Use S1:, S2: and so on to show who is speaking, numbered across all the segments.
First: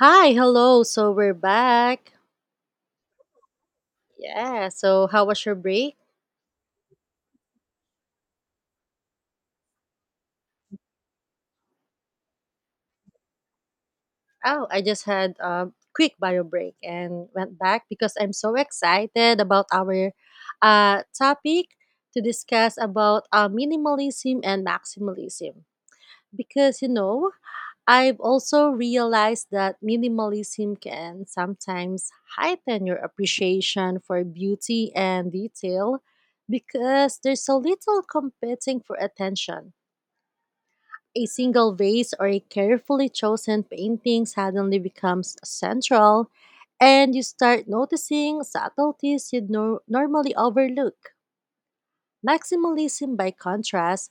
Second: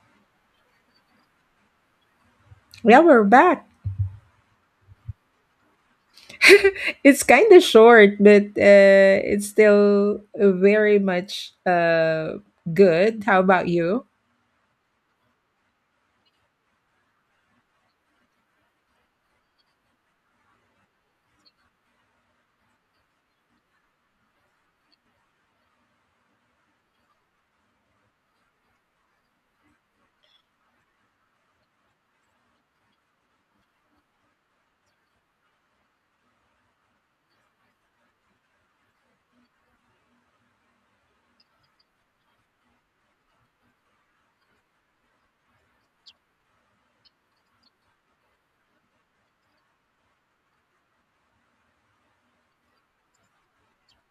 S1: Hi, hello. So we're back.
S2: Yeah, we're back.
S1: Yeah. So how was your break?
S2: It's kind of short, but it's still very much good. How about you?
S1: Oh, I just had a quick bio break and went back because I'm so excited about our topic to discuss about minimalism and maximalism. Because you know, I've also realized that minimalism can sometimes heighten your appreciation for beauty and detail because there's so little competing for attention. A single vase or a carefully chosen painting suddenly becomes central, and you start noticing subtleties you'd normally overlook. Maximalism, by contrast,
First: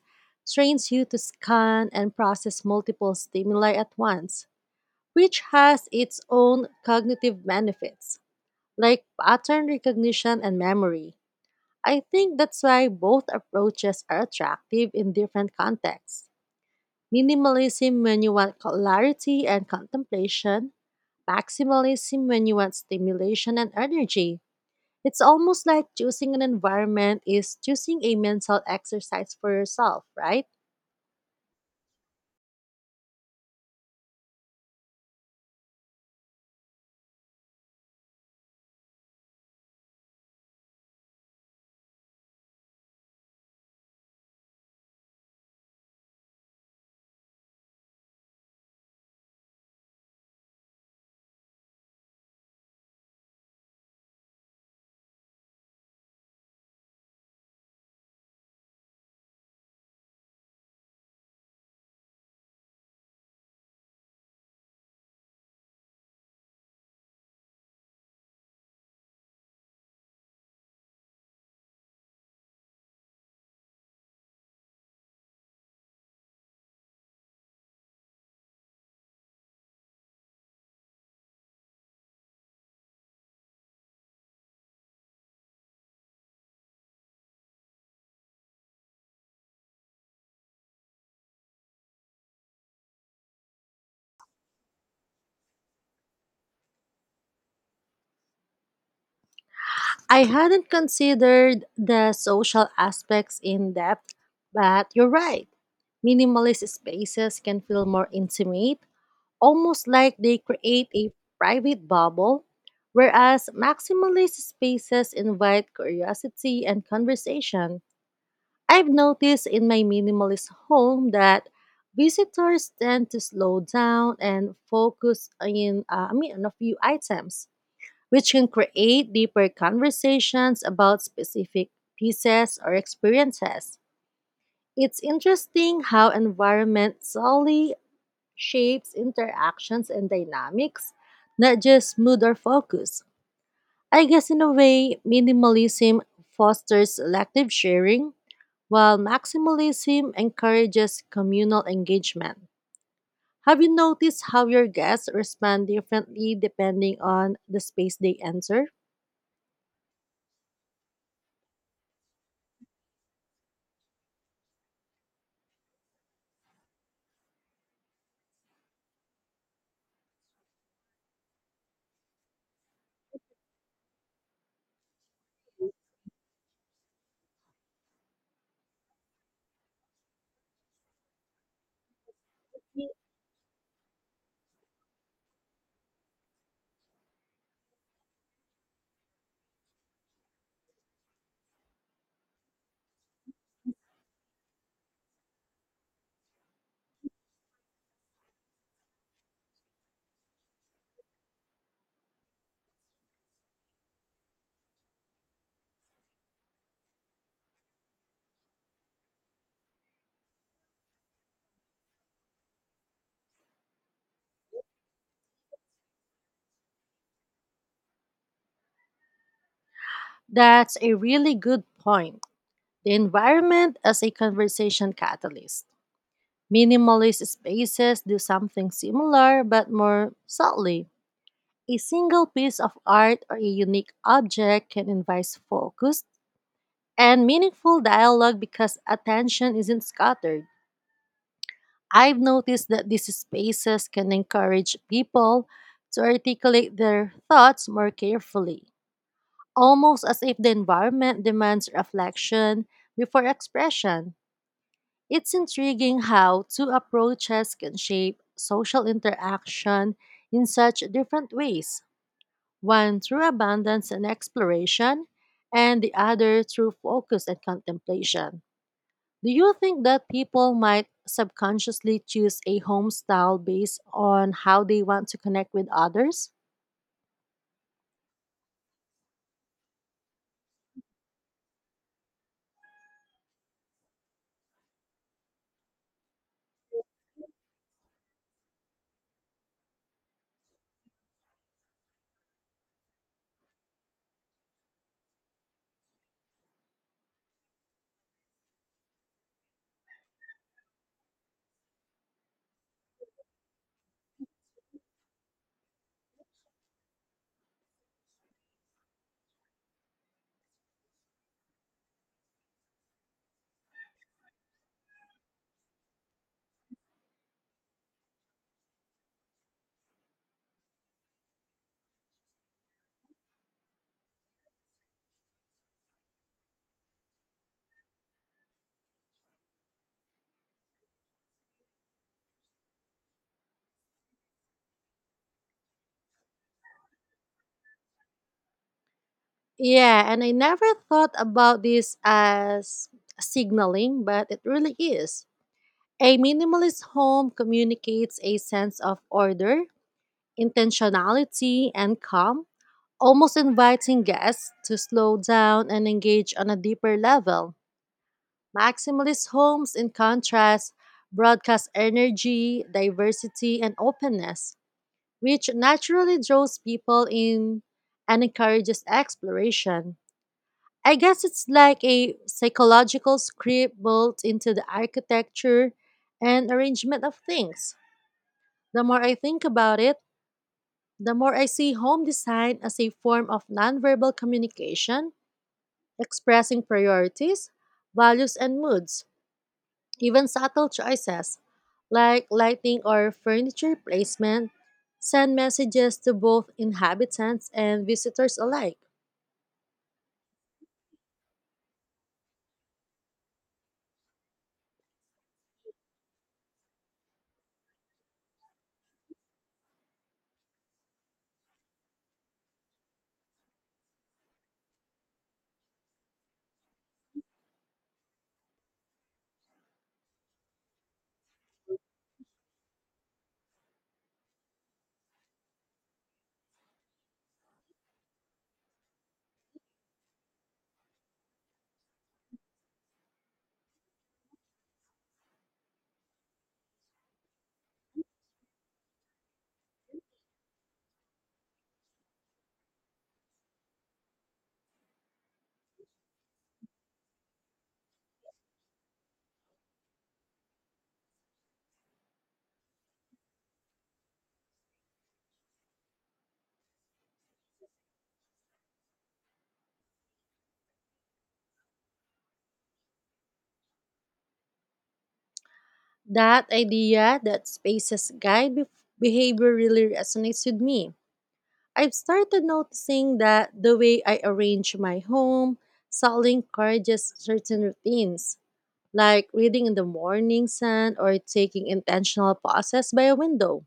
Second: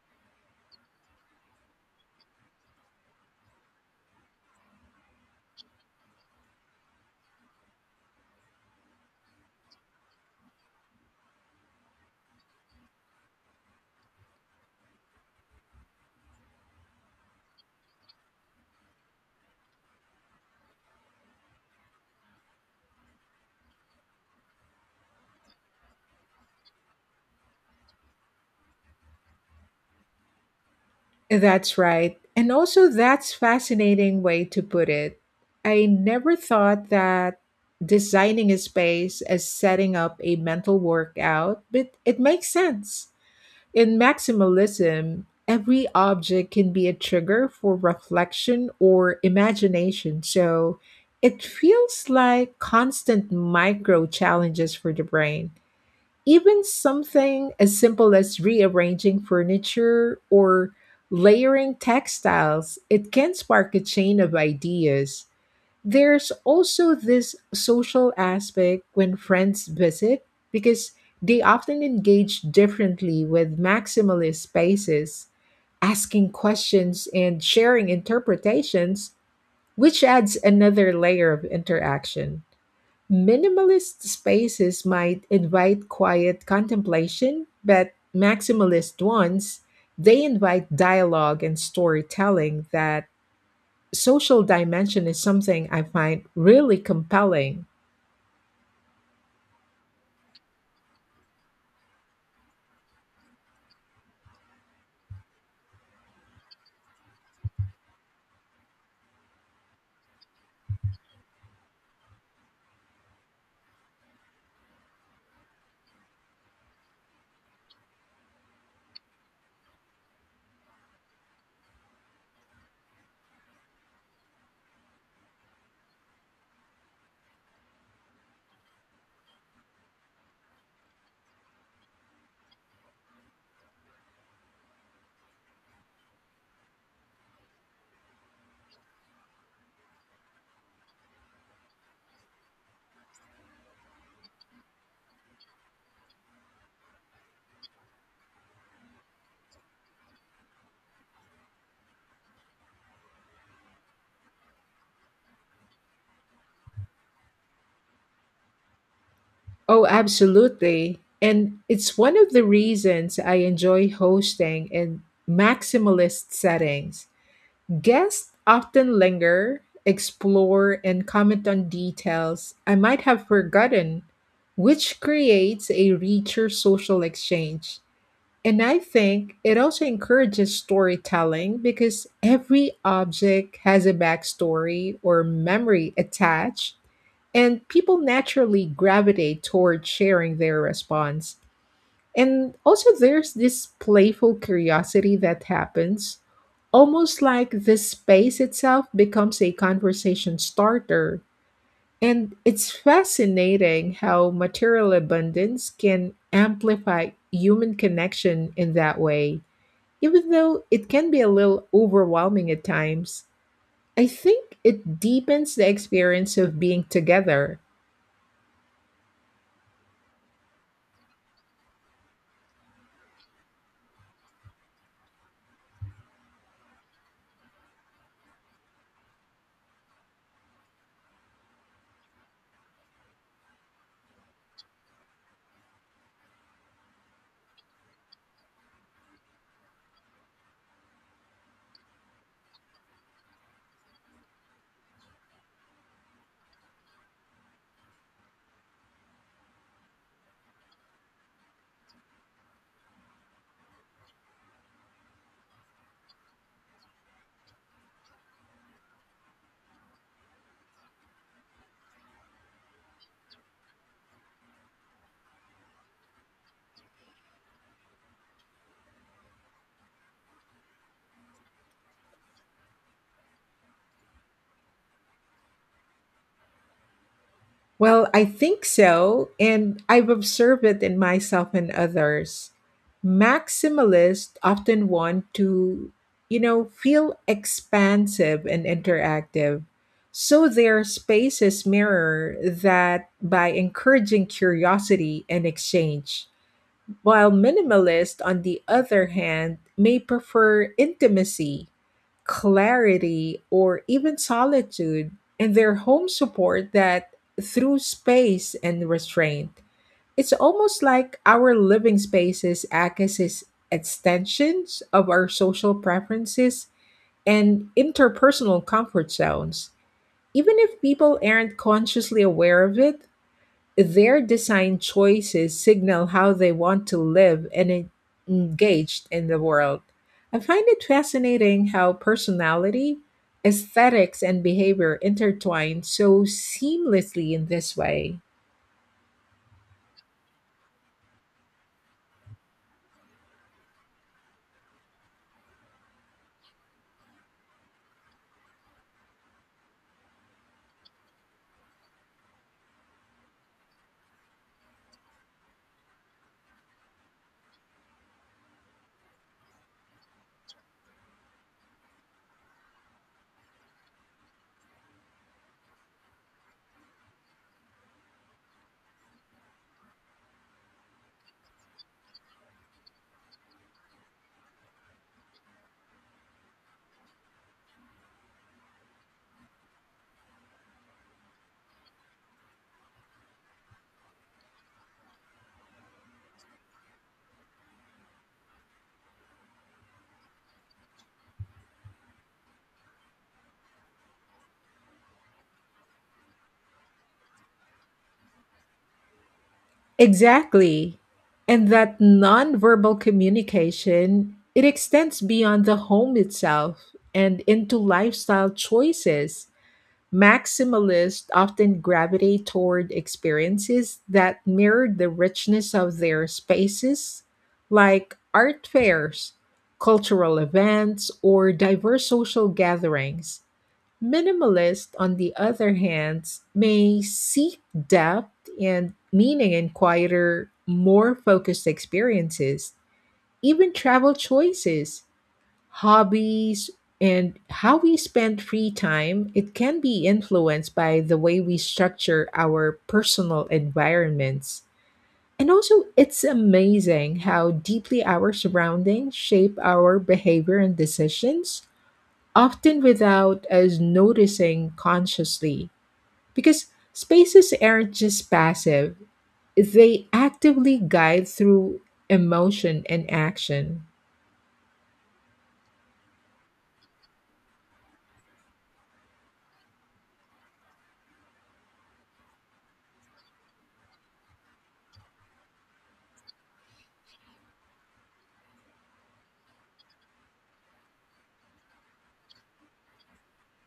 S1: trains you to scan and process multiple stimuli at once, which has its own cognitive benefits, like pattern recognition and memory. I think that's why both approaches are attractive in different contexts. Minimalism when you want clarity and contemplation, maximalism when you want stimulation and energy. It's almost like choosing an environment is choosing a mental exercise for yourself, right?
S2: That's right. And also that's fascinating way to put it. I never thought that designing a space as setting up a mental workout, but it makes sense. In maximalism, every object can be a trigger for reflection or imagination. So it feels like constant micro challenges for the brain. Even something as simple as rearranging furniture or layering textiles, it can spark a chain of ideas. There's also this social aspect when friends visit because they often engage differently with maximalist spaces, asking questions and sharing interpretations, which adds another layer of interaction. Minimalist spaces might invite quiet contemplation, but maximalist ones, they invite dialogue and storytelling, that social dimension is something I find really compelling.
S1: I hadn't considered the social aspects in depth, but you're right. Minimalist spaces can feel more intimate, almost like they create a private bubble, whereas maximalist spaces invite curiosity and conversation. I've noticed in my minimalist home that visitors tend to slow down and focus on a few items, which can create deeper conversations about specific pieces or experiences. It's interesting how environment solely shapes interactions and dynamics, not just mood or focus. I guess in a way, minimalism fosters selective sharing, while maximalism encourages communal engagement. Have you noticed how your guests respond differently depending on the space they enter?
S2: Oh, absolutely. And it's one of the reasons I enjoy hosting in maximalist settings. Guests often linger, explore, and comment on details I might have forgotten, which creates a richer social exchange. And I think it also encourages storytelling because every object has a backstory or memory attached, and people naturally gravitate toward sharing their response. And also, there's this playful curiosity that happens, almost like the space itself becomes a conversation starter. And it's fascinating how material abundance can amplify human connection in that way, even though it can be a little overwhelming at times. I think it deepens the experience of being together.
S1: That's a really good point. The environment as a conversation catalyst. Minimalist spaces do something similar but more subtly. A single piece of art or a unique object can invite focused and meaningful dialogue because attention isn't scattered. I've noticed that these spaces can encourage people to articulate their thoughts more carefully, almost as if the environment demands reflection before expression. It's intriguing how two approaches can shape social interaction in such different ways: one through abundance and exploration, and the other through focus and contemplation. Do you think that people might subconsciously choose a home style based on how they want to connect with others?
S2: Well, I think so, and I've observed it in myself and others. Maximalists often want to, you know, feel expansive and interactive. So their spaces mirror that by encouraging curiosity and exchange, while minimalists, on the other hand, may prefer intimacy, clarity, or even solitude in their home support that through space and restraint. It's almost like our living spaces act as extensions of our social preferences and interpersonal comfort zones. Even if people aren't consciously aware of it, their design choices signal how they want to live and engaged in the world. I find it fascinating how personality, aesthetics, and behavior intertwine so seamlessly in this way.
S1: Yeah, and I never thought about this as signaling, but it really is. A minimalist home communicates a sense of order, intentionality, and calm, almost inviting guests to slow down and engage on a deeper level. Maximalist homes, in contrast, broadcast energy, diversity, and openness, which naturally draws people in and encourages exploration. I guess it's like a psychological script built into the architecture and arrangement of things. The more I think about it, the more I see home design as a form of nonverbal communication expressing priorities, values, and moods. Even subtle choices, like lighting or furniture placement, send messages to both inhabitants and visitors alike.
S2: Exactly. And that nonverbal communication, it extends beyond the home itself and into lifestyle choices. Maximalists often gravitate toward experiences that mirror the richness of their spaces, like art fairs, cultural events, or diverse social gatherings. Minimalists, on the other hand, may seek depth and meaning in quieter, more focused experiences, even travel choices, hobbies, and how we spend free time, it can be influenced by the way we structure our personal environments. And also, it's amazing how deeply our surroundings shape our behavior and decisions, often without us noticing consciously. Because spaces aren't just passive, they actively guide through emotion and action.
S1: That idea that spaces guide behavior really resonates with me. I've started noticing that the way I arrange my home subtly encourages certain routines, like reading in the morning sun or taking intentional pauses by a window.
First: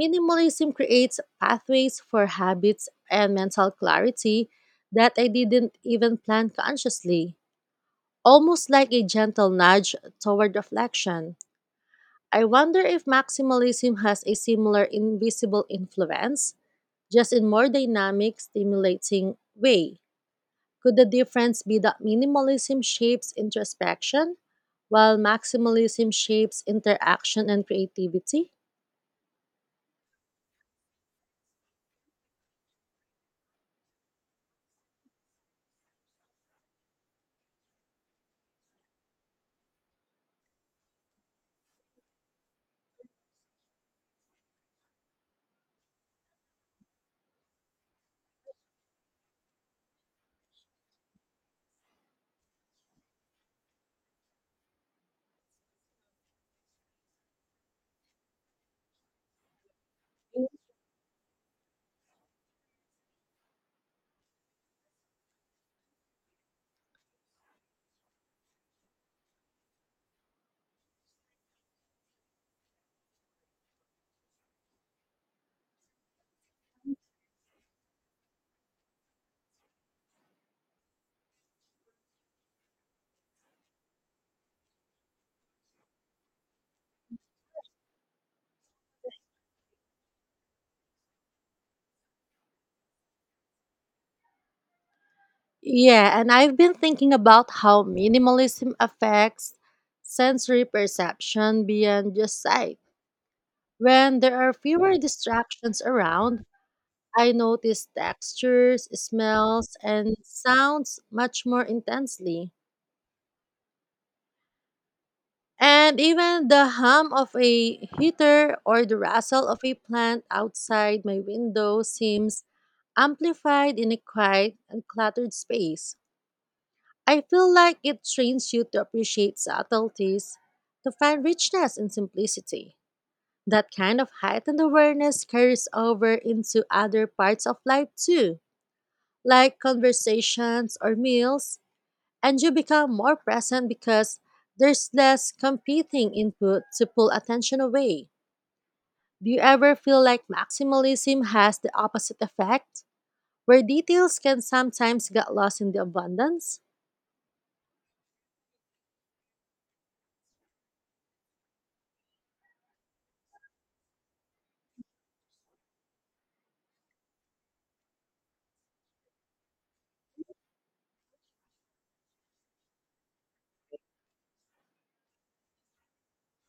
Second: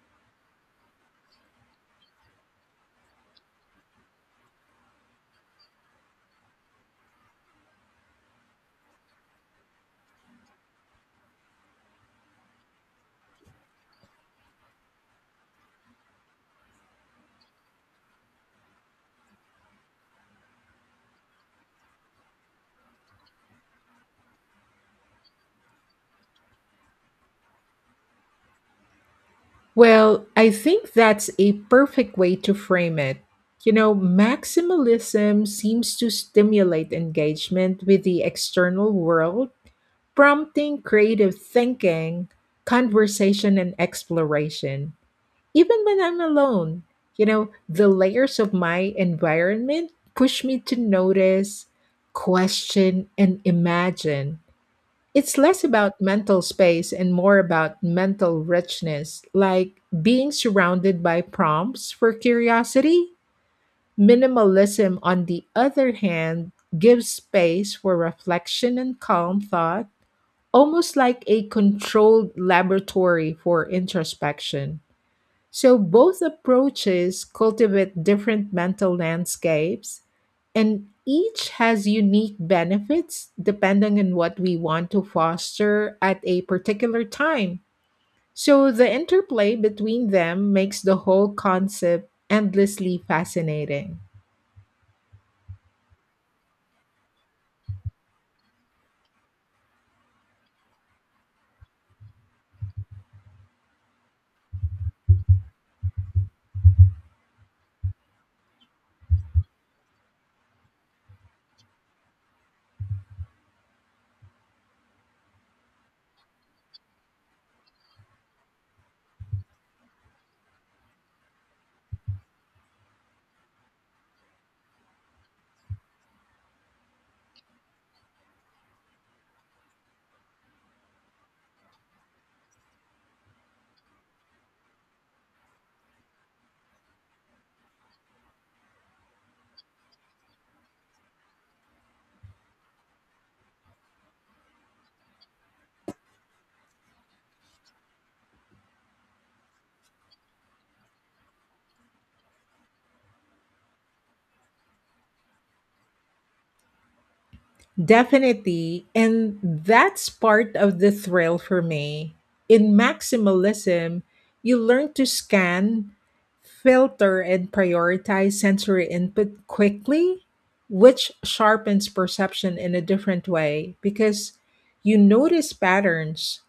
S1: Minimalism creates pathways for habits and mental clarity that I didn't even plan consciously, almost like a gentle nudge toward reflection. I wonder if maximalism has a similar invisible influence, just in more dynamic, stimulating way. Could the difference be that minimalism shapes introspection, while maximalism shapes interaction and creativity?
S2: Well, I think that's a perfect way to frame it. You know, maximalism seems to stimulate engagement with the external world, prompting creative thinking, conversation, and exploration. Even when I'm alone, you know, the layers of my environment push me to notice, question, and imagine. It's less about mental space and more about mental richness, like being surrounded by prompts for curiosity. Minimalism, on the other hand, gives space for reflection and calm thought, almost like a controlled laboratory for introspection. So both approaches cultivate different mental landscapes, and each has unique benefits depending on what we want to foster at a particular time. So the interplay between them makes the whole concept endlessly fascinating.
S1: Yeah, and I've been thinking about how minimalism affects sensory perception beyond just sight. When there are fewer distractions around, I notice textures, smells, and sounds much more intensely. And even the hum of a heater or the rustle of a plant outside my window seems amplified in a quiet and cluttered space. I feel like it trains you to appreciate subtleties, to find richness in simplicity. That kind of heightened awareness carries over into other parts of life too, like conversations or meals, and you become more present because there's less competing input to pull attention away. Do you ever feel like maximalism has the opposite effect, where details can sometimes get lost in the abundance?
S2: Definitely. And that's part of the thrill for me. In maximalism, you learn to scan, filter, and prioritize sensory input quickly, which sharpens perception in a different way because you notice patterns,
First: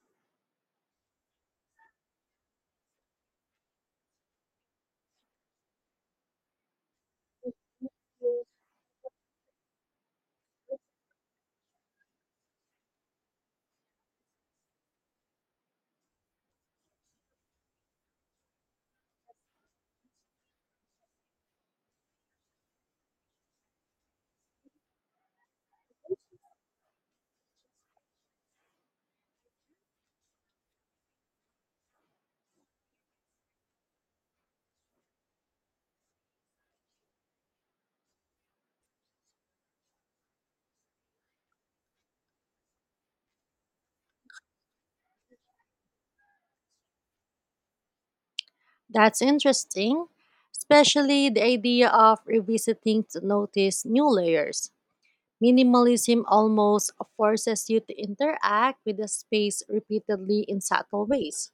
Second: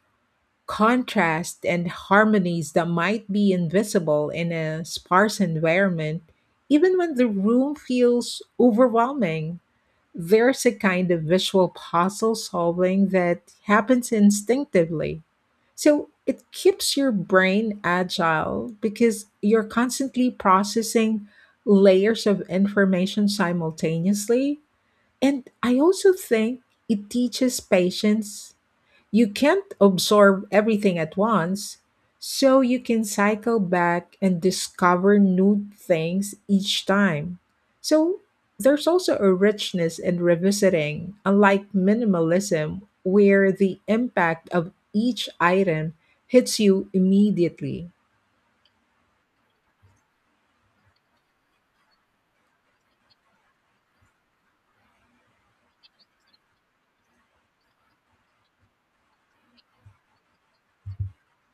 S2: contrast, and harmonies that might be invisible in a sparse environment, even when the room feels overwhelming. There's a kind of visual puzzle solving that happens instinctively. So it keeps your brain agile because you're constantly processing layers of information simultaneously. And I also think it teaches patience, you can't absorb everything at once, so you can cycle back and discover new things each time. So there's also a richness in revisiting, unlike minimalism, where the impact of each item hits you immediately.
S1: That's interesting, especially the idea of revisiting to notice new layers. Minimalism almost forces you to interact with the space repeatedly in subtle ways,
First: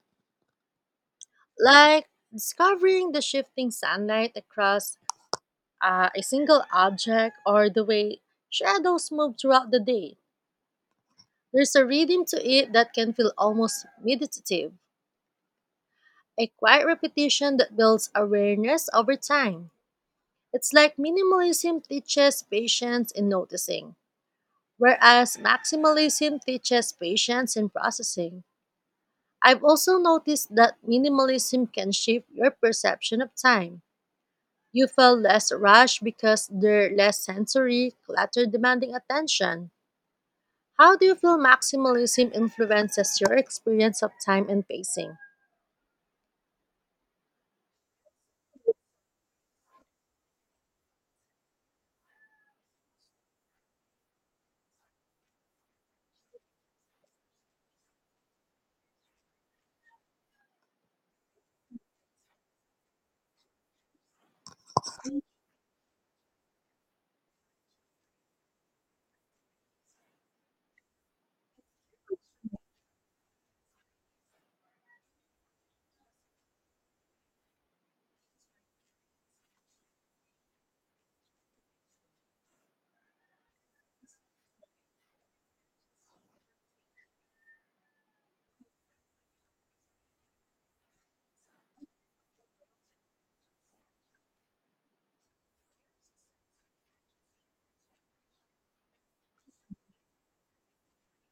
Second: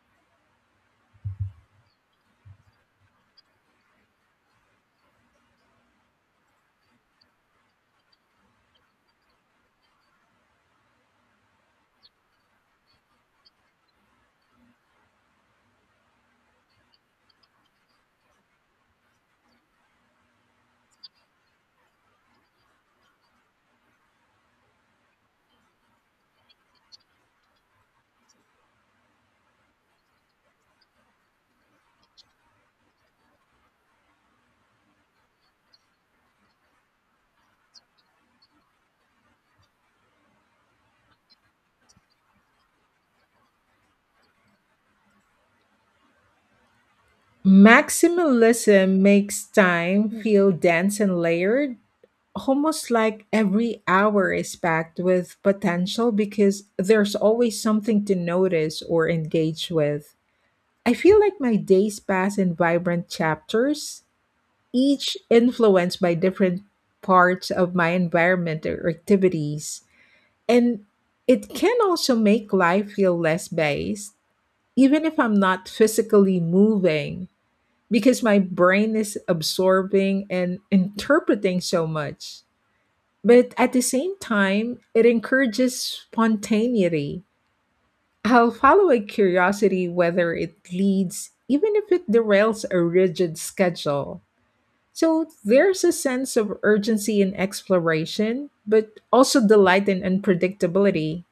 S1: like discovering the shifting sunlight across a single object or the way shadows move throughout the day. There's a rhythm to it that can feel almost meditative, a quiet repetition that builds awareness over time. It's like minimalism teaches patience in noticing, whereas maximalism teaches patience in processing. I've also noticed that minimalism can shift your perception of time. You feel less rushed because they're less sensory, clutter demanding attention. How do you feel maximalism influences your experience of time and pacing?
S2: Maximalism makes time feel dense and layered, almost like every hour is packed with potential because there's always something to notice or engage with. I feel like my days pass in vibrant chapters, each influenced by different parts of my environment or activities. And it can also make life feel less based, even if I'm not physically moving, because my brain is absorbing and interpreting so much. But at the same time, it encourages spontaneity. I'll follow a curiosity whether it leads, even if it derails a rigid schedule. So there's a sense of urgency in exploration, but also delight in unpredictability.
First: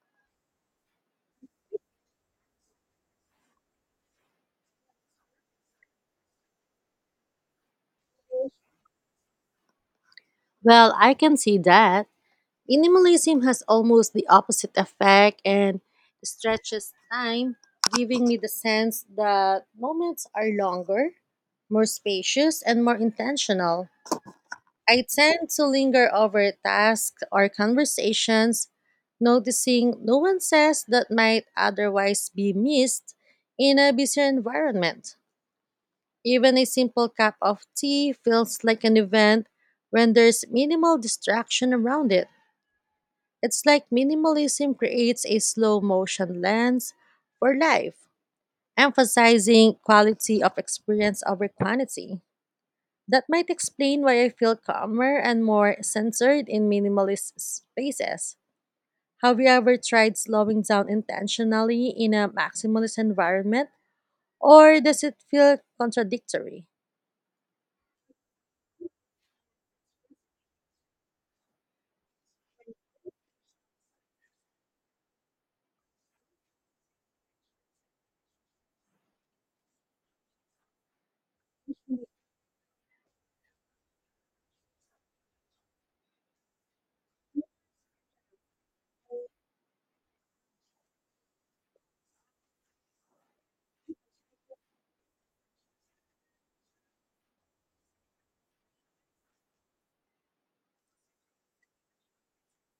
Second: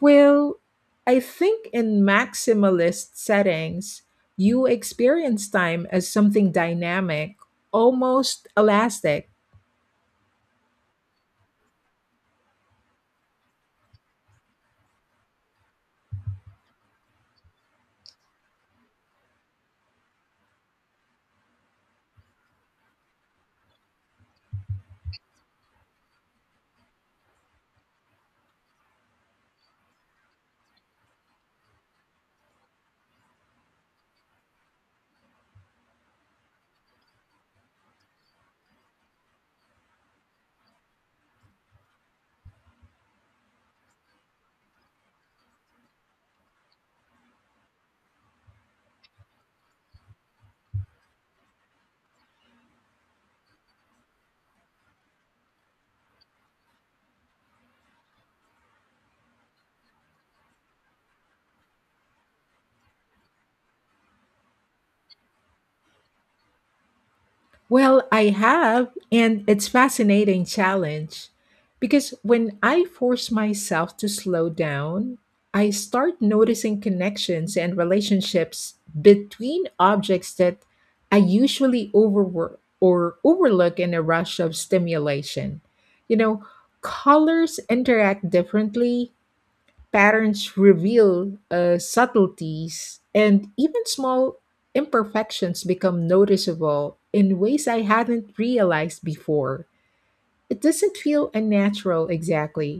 S2: Well, I think in maximalist settings, you experience time as something dynamic, almost elastic.
S1: Well, I can see that. Minimalism has almost the opposite effect and stretches time, giving me the sense that moments are longer, more spacious, and more intentional. I tend to linger over tasks or conversations, noticing nuances that might otherwise be missed in a busier environment. Even a simple cup of tea feels like an event when there's minimal distraction around it. It's like minimalism creates a slow motion lens for life, emphasizing quality of experience over quantity. That might explain why I feel calmer and more centered in minimalist spaces. Have you ever tried slowing down intentionally in a maximalist environment, or does it feel contradictory?
S2: Well, I have, and it's fascinating challenge because when I force myself to slow down, I start noticing connections and relationships between objects that I usually overwork or overlook in a rush of stimulation. You know, colors interact differently, patterns reveal subtleties, and even small imperfections become noticeable in ways I hadn't realized before. It doesn't feel unnatural exactly,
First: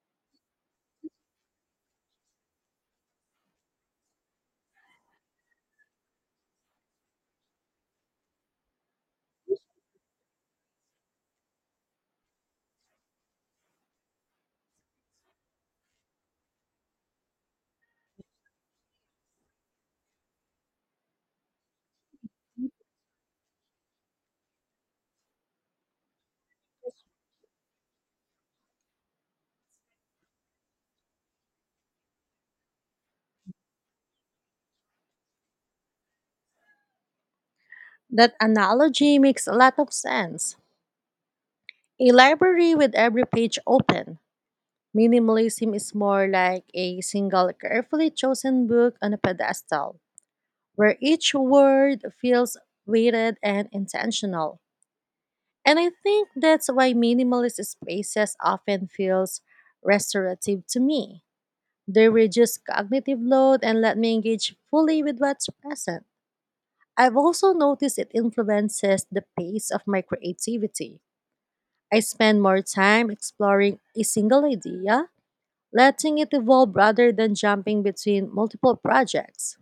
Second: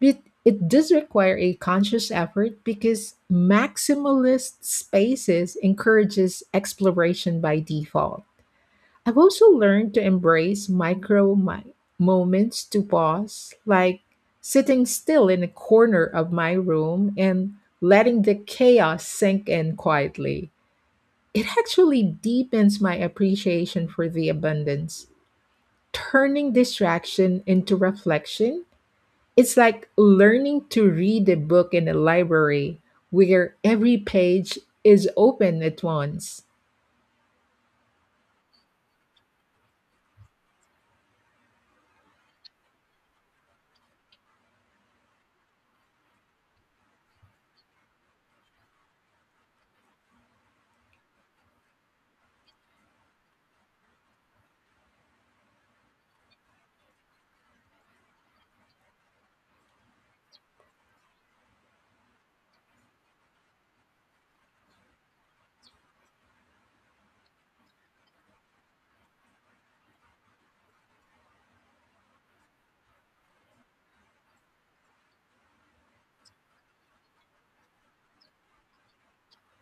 S2: but it does require a conscious effort because maximalist spaces encourages exploration by default. I've also learned to embrace micro moments to pause, like sitting still in a corner of my room and letting the chaos sink in quietly. It actually deepens my appreciation for the abundance. Turning distraction into reflection, it's like learning to read a book in a library where every page is open at once.
S1: That analogy makes a lot of sense. A library with every page open. Minimalism is more like a single carefully chosen book on a pedestal, where each word feels weighted and intentional. And I think that's why minimalist spaces often feels restorative to me. They reduce cognitive load and let me engage fully with what's present. I've also noticed it influences the pace of my creativity. I spend more time exploring a single idea, letting it evolve rather than jumping between multiple projects.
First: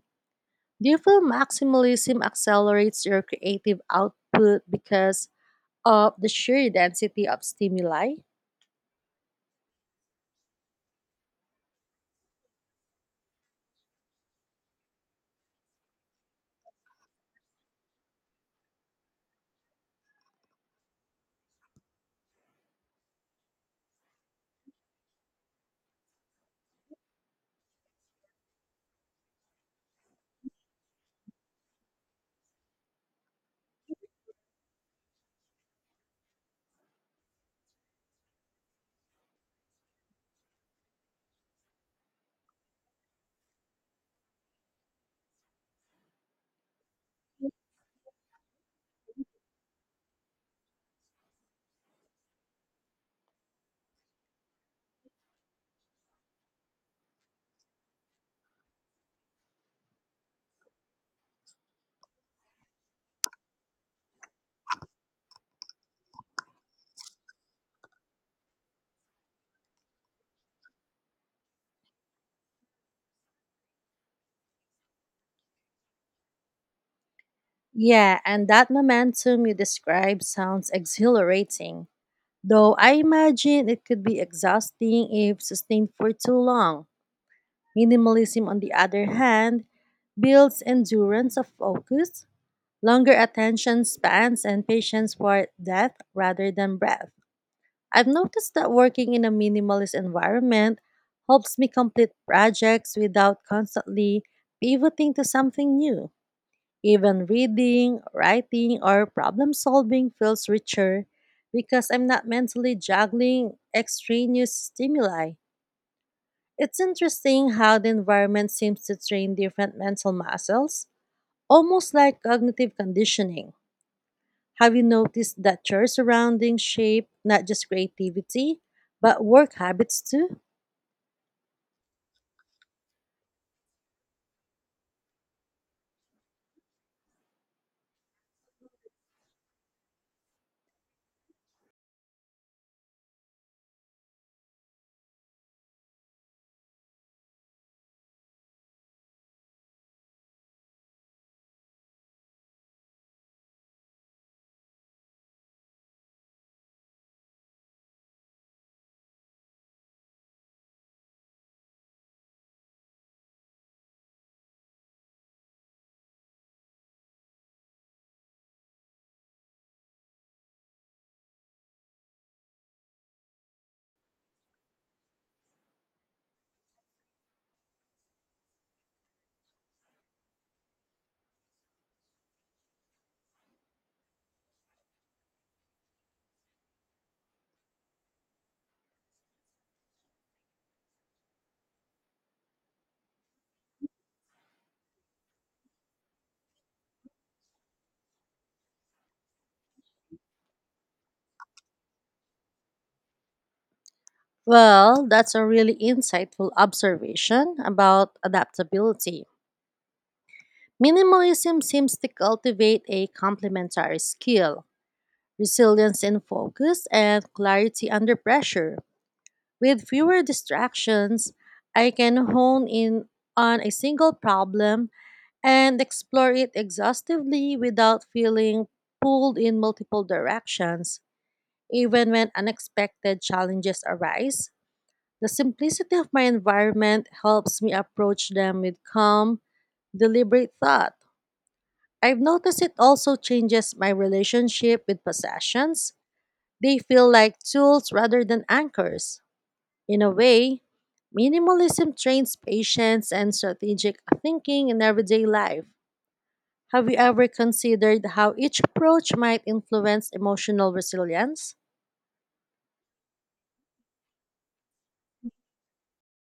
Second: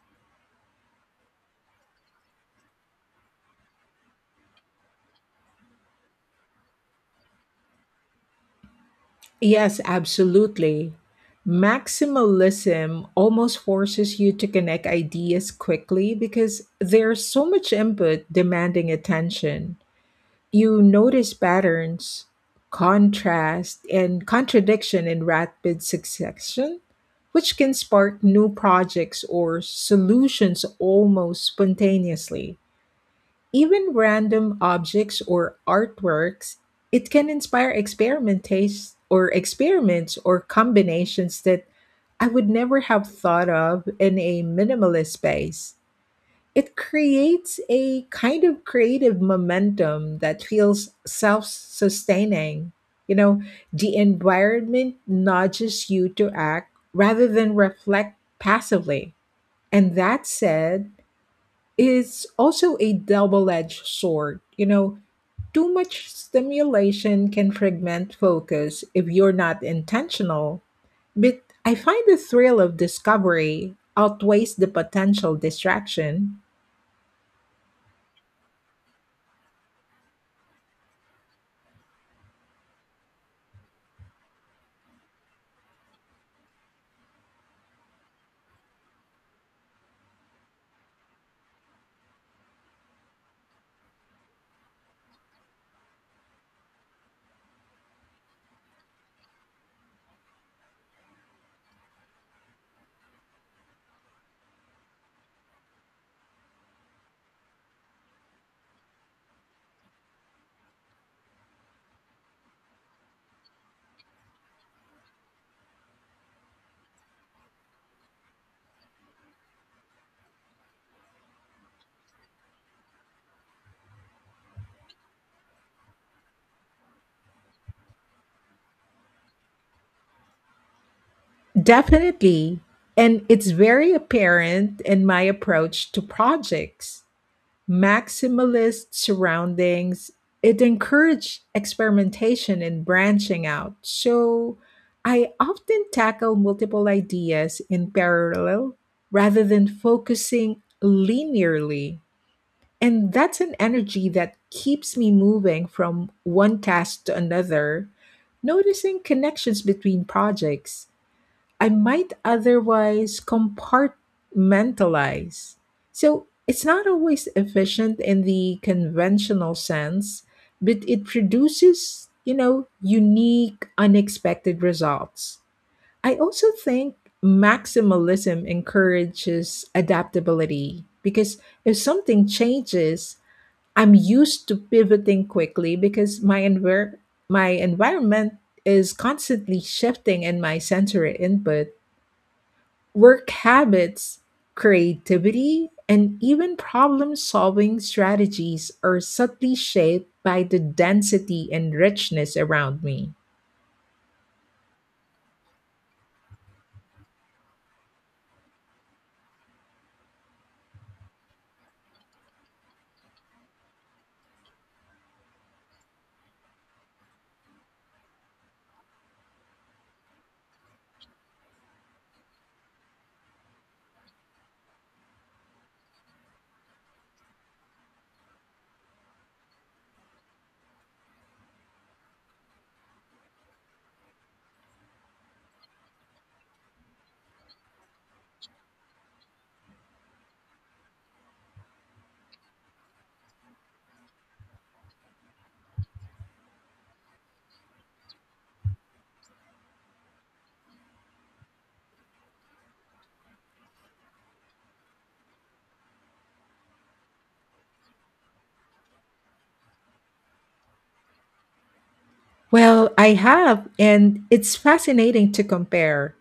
S1: Do you feel maximalism accelerates your creative output because of the sheer density of stimuli?
S2: Yes, absolutely. Maximalism almost forces you to connect ideas quickly because there's so much input demanding attention. You notice patterns, contrast, and contradiction in rapid succession, which can spark new projects or solutions almost spontaneously. Even random objects or artworks, it can inspire experimentation or experiments or combinations that I would never have thought of in a minimalist space. It creates a kind of creative momentum that feels self sustaining. You know, the environment nudges you to act rather than reflect passively. And that said, is also a double edged sword. You know, too much stimulation can fragment focus if you're not intentional. But I find the thrill of discovery outweighs the potential distraction.
S1: Yeah, and that momentum you describe sounds exhilarating, though I imagine it could be exhausting if sustained for too long. Minimalism, on the other hand, builds endurance of focus, longer attention spans, and patience for depth rather than breadth. I've noticed that working in a minimalist environment helps me complete projects without constantly pivoting to something new. Even reading, writing, or problem solving feels richer because I'm not mentally juggling extraneous stimuli. It's interesting how the environment seems to train different mental muscles, almost like cognitive conditioning. Have you noticed that your surroundings shape not just creativity, but work habits too?
S2: Definitely. And it's very apparent in my approach to projects. Maximalist surroundings, it encouraged experimentation and branching out. So I often tackle multiple ideas in parallel rather than focusing linearly. And that's an energy that keeps me moving from one task to another, noticing connections between projects. I might otherwise compartmentalize. So it's not always efficient in the conventional sense, but it produces, you know, unique, unexpected results. I also think maximalism encourages adaptability because if something changes, I'm used to pivoting quickly because my environment is constantly shifting, and my sensory input, work habits, creativity, and even problem solving strategies are subtly shaped by the density and richness around me.
S1: Well, that's a really insightful observation about adaptability. Minimalism seems to cultivate a complementary skill: resilience in focus and clarity under pressure. With fewer distractions, I can hone in on a single problem and explore it exhaustively without feeling pulled in multiple directions. Even when unexpected challenges arise, the simplicity of my environment helps me approach them with calm, deliberate thought. I've noticed it also changes my relationship with possessions. They feel like tools rather than anchors. In a way, minimalism trains patience and strategic thinking in everyday life. Have you ever considered how each approach might influence emotional resilience?
S2: Well, I have, and it's fascinating to compare.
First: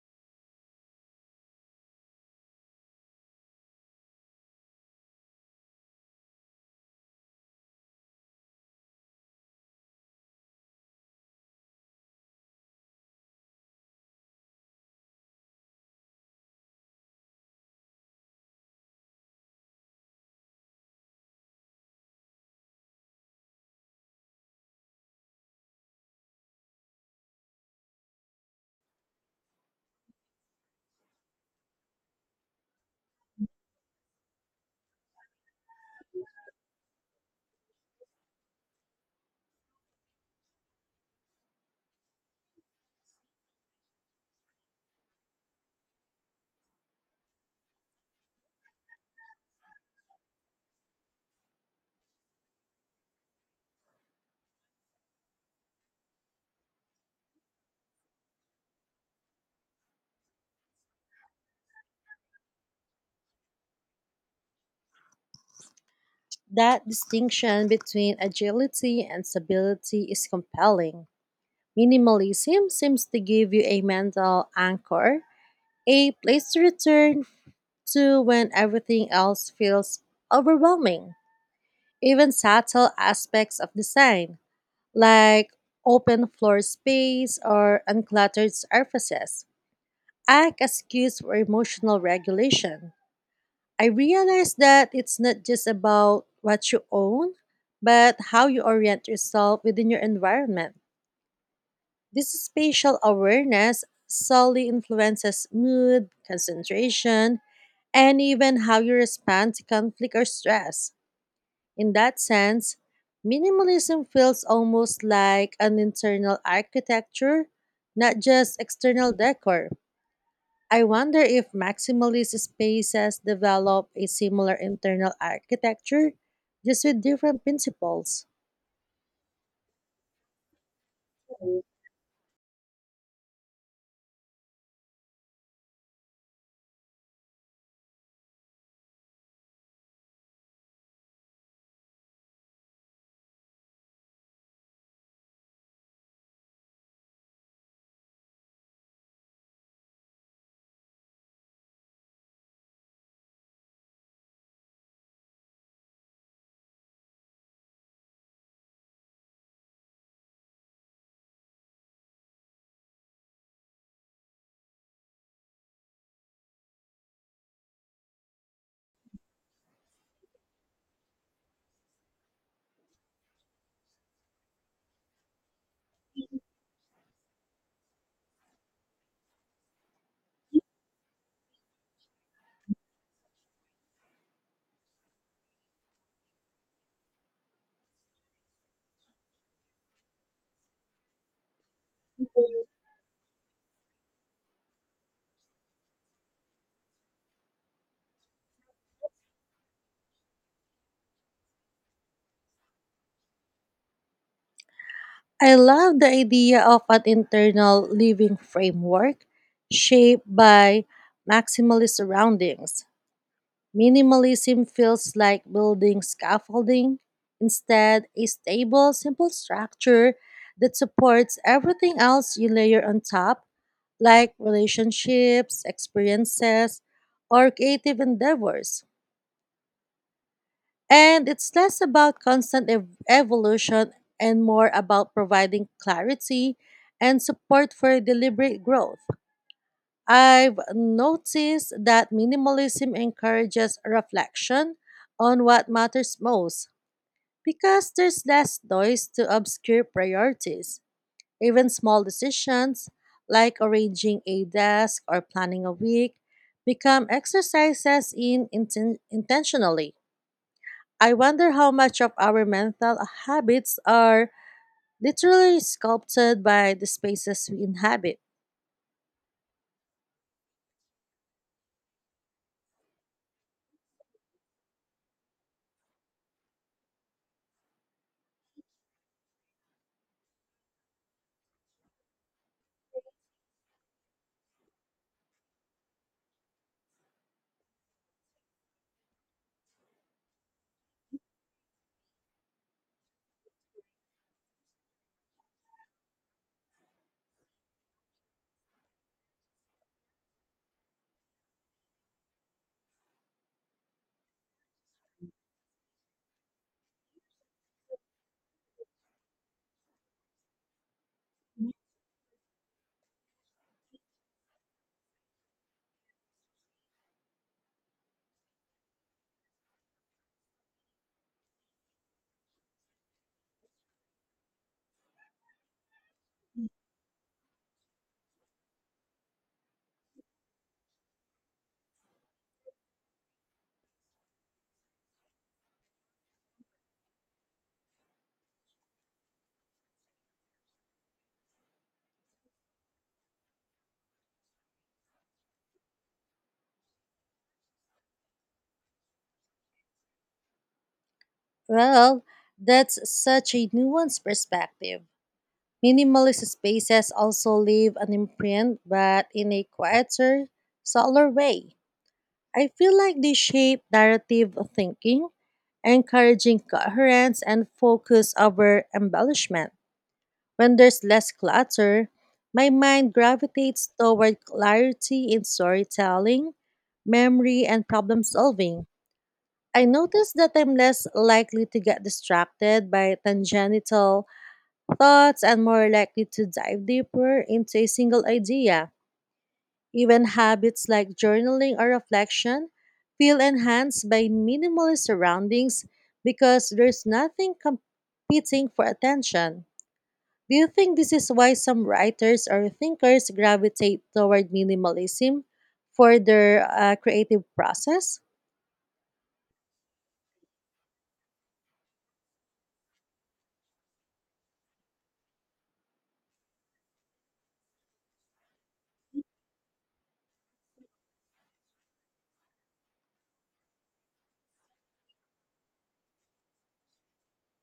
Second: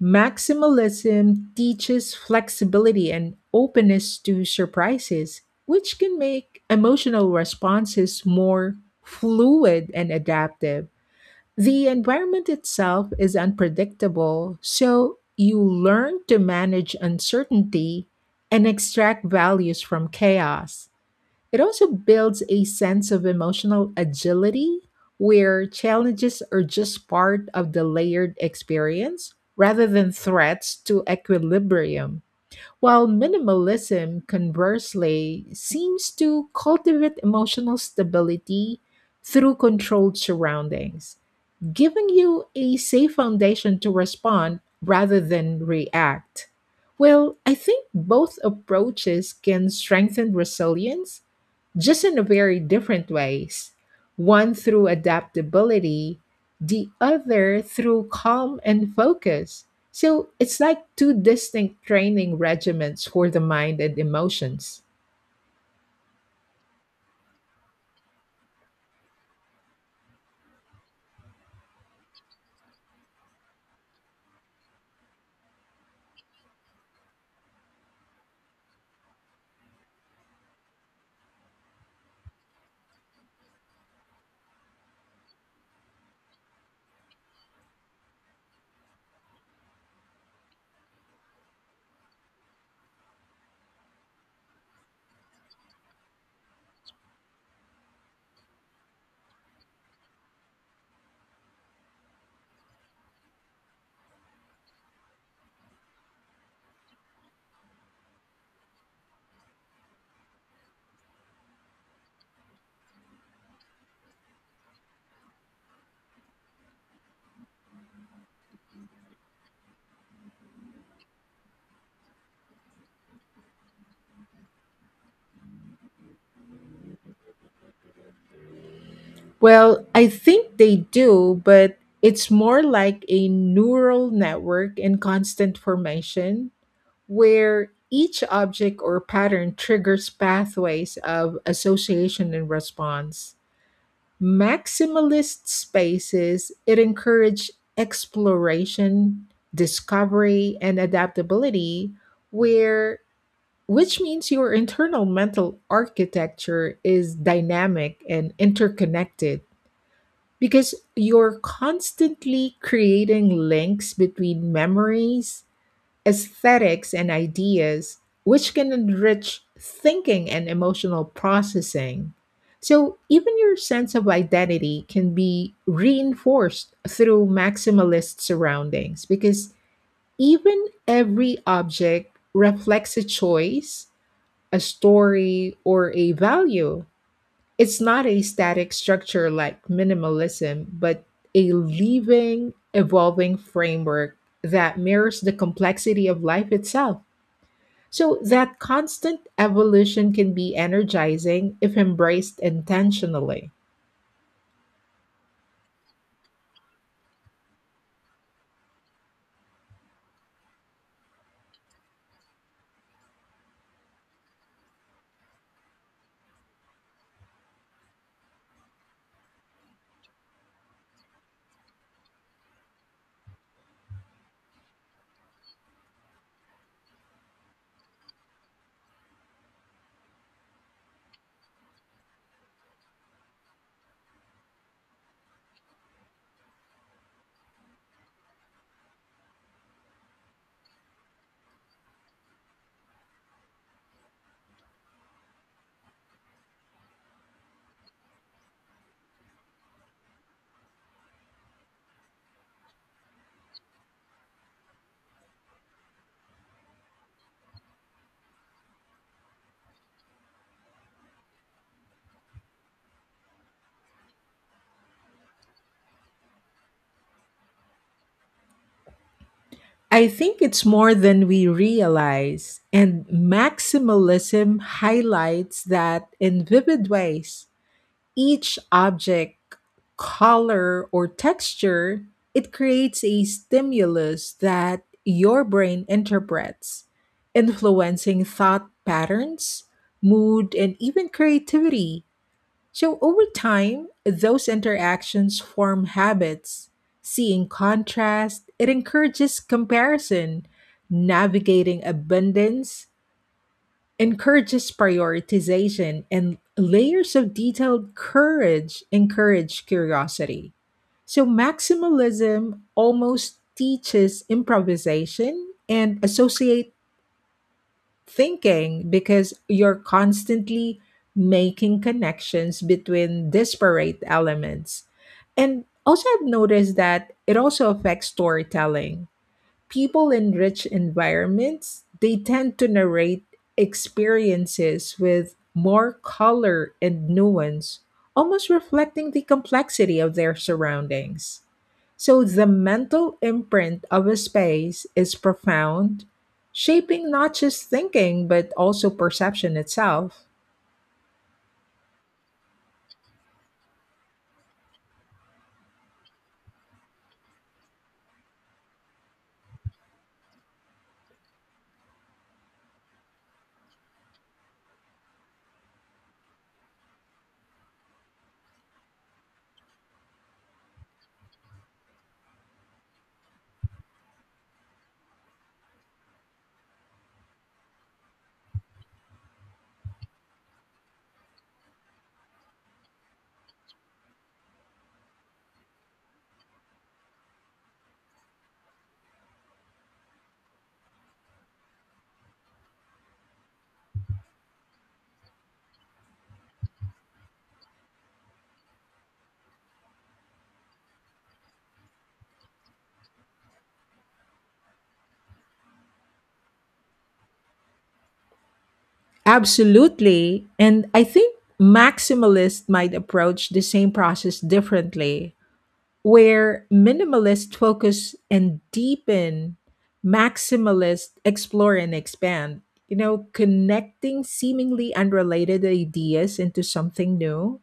S2: Maximalism teaches flexibility and openness to surprises, which can make emotional responses more fluid and adaptive. The environment itself is unpredictable, so you learn to manage uncertainty and extract values from chaos. It also builds a sense of emotional agility where challenges are just part of the layered experience rather than threats to equilibrium. While minimalism, conversely, seems to cultivate emotional stability through controlled surroundings, giving you a safe foundation to respond rather than react. Well, I think both approaches can strengthen resilience, just in a very different ways. One through adaptability, the other through calm and focus. So it's like two distinct training regimens for the mind and emotions.
S1: That distinction between agility and stability is compelling. Minimalism seems to give you a mental anchor, a place to return to when everything else feels overwhelming. Even subtle aspects of design, like open floor space or uncluttered surfaces, act as cues for emotional regulation. I realized that it's not just about what you own, but how you orient yourself within your environment. This spatial awareness solely influences mood, concentration, and even how you respond to conflict or stress. In that sense, minimalism feels almost like an internal architecture, not just external decor. I wonder if maximalist spaces develop a similar internal architecture, just with different principles.
S2: Well, I think they do, but it's more like a neural network in constant formation where each object or pattern triggers pathways of association and response. Maximalist spaces, it encouraged exploration, discovery, and adaptability, where which means your internal mental architecture is dynamic and interconnected because you're constantly creating links between memories, aesthetics, and ideas, which can enrich thinking and emotional processing. So, even your sense of identity can be reinforced through maximalist surroundings because even every object reflects a choice, a story, or a value. It's not a static structure like minimalism, but a living, evolving framework that mirrors the complexity of life itself. So, that constant evolution can be energizing if embraced intentionally.
S1: I love the idea of an internal living framework shaped by maximalist surroundings. Minimalism feels like building scaffolding instead, a stable, simple structure that supports everything else you layer on top, like relationships, experiences, or creative endeavors. And it's less about constant evolution and more about providing clarity and support for deliberate growth. I've noticed that minimalism encourages reflection on what matters most because there's less noise to obscure priorities. Even small decisions like arranging a desk or planning a week become exercises in intentionally. I wonder how much of our mental habits are literally sculpted by the spaces we inhabit.
S2: I think it's more than we realize, and maximalism highlights that in vivid ways. Each object, color, or texture, it creates a stimulus that your brain interprets, influencing thought patterns, mood, and even creativity. So, over time, those interactions form habits. Seeing contrast, it encourages comparison. Navigating abundance encourages prioritization, and layers of detailed courage encourage curiosity. So, maximalism almost teaches improvisation and associate thinking because you're constantly making connections between disparate elements. And also, I've noticed that it also affects storytelling, people in rich environments they tend to narrate experiences with more color and nuance, almost reflecting the complexity of their surroundings, so the mental imprint of a space is profound, shaping not just thinking but also perception itself.
S1: Well, that's such a nuanced perspective. Minimalist spaces also leave an imprint, but in a quieter, subtler way. I feel like they shape narrative thinking, encouraging coherence and focus over embellishment. When there's less clutter, my mind gravitates toward clarity in storytelling, memory, and problem solving. I notice that I'm less likely to get distracted by tangential thoughts and more likely to dive deeper into a single idea. Even habits like journaling or reflection feel enhanced by minimalist surroundings because there's nothing competing for attention. Do you think this is why some writers or thinkers gravitate toward minimalism for their creative process?
S2: Absolutely. And I think maximalists might approach the same process differently. Where minimalists focus and deepen, maximalists explore and expand. You know, connecting seemingly unrelated ideas into something new.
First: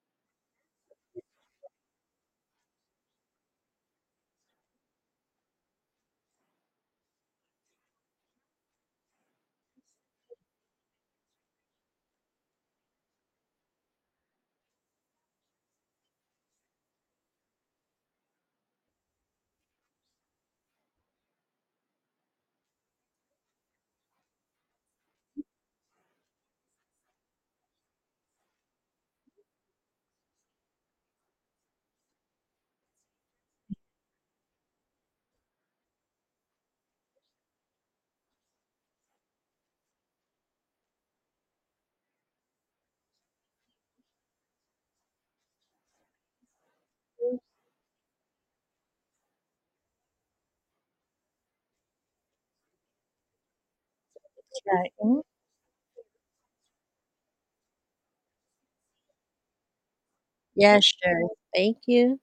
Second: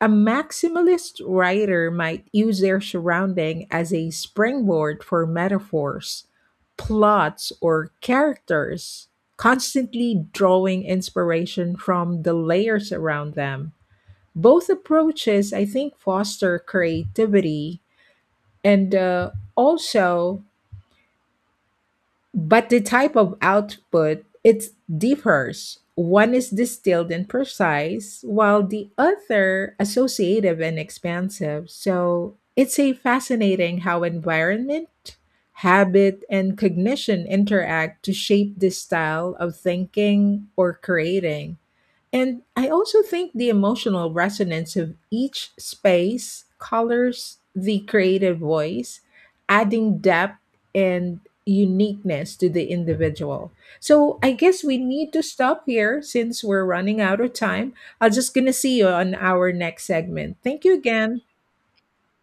S2: A maximalist writer might use their surrounding as a springboard for metaphors, plots, or characters, constantly drawing inspiration from the layers around them. Both approaches, I think, foster creativity, and also, but the type of output it differs, one is distilled and precise while the other associative and expansive, so it's a fascinating how environment, habit, and cognition interact to shape this style of thinking or creating. And I also think the emotional resonance of each space colors the creative voice, adding depth and uniqueness to the individual. So I guess we
S1: Yeah,
S2: need to
S1: mm,
S2: stop here since we're running out of time. I'm just going to see you on our next segment. Thank you
S1: yeah,
S2: again.
S1: sure. Thank you.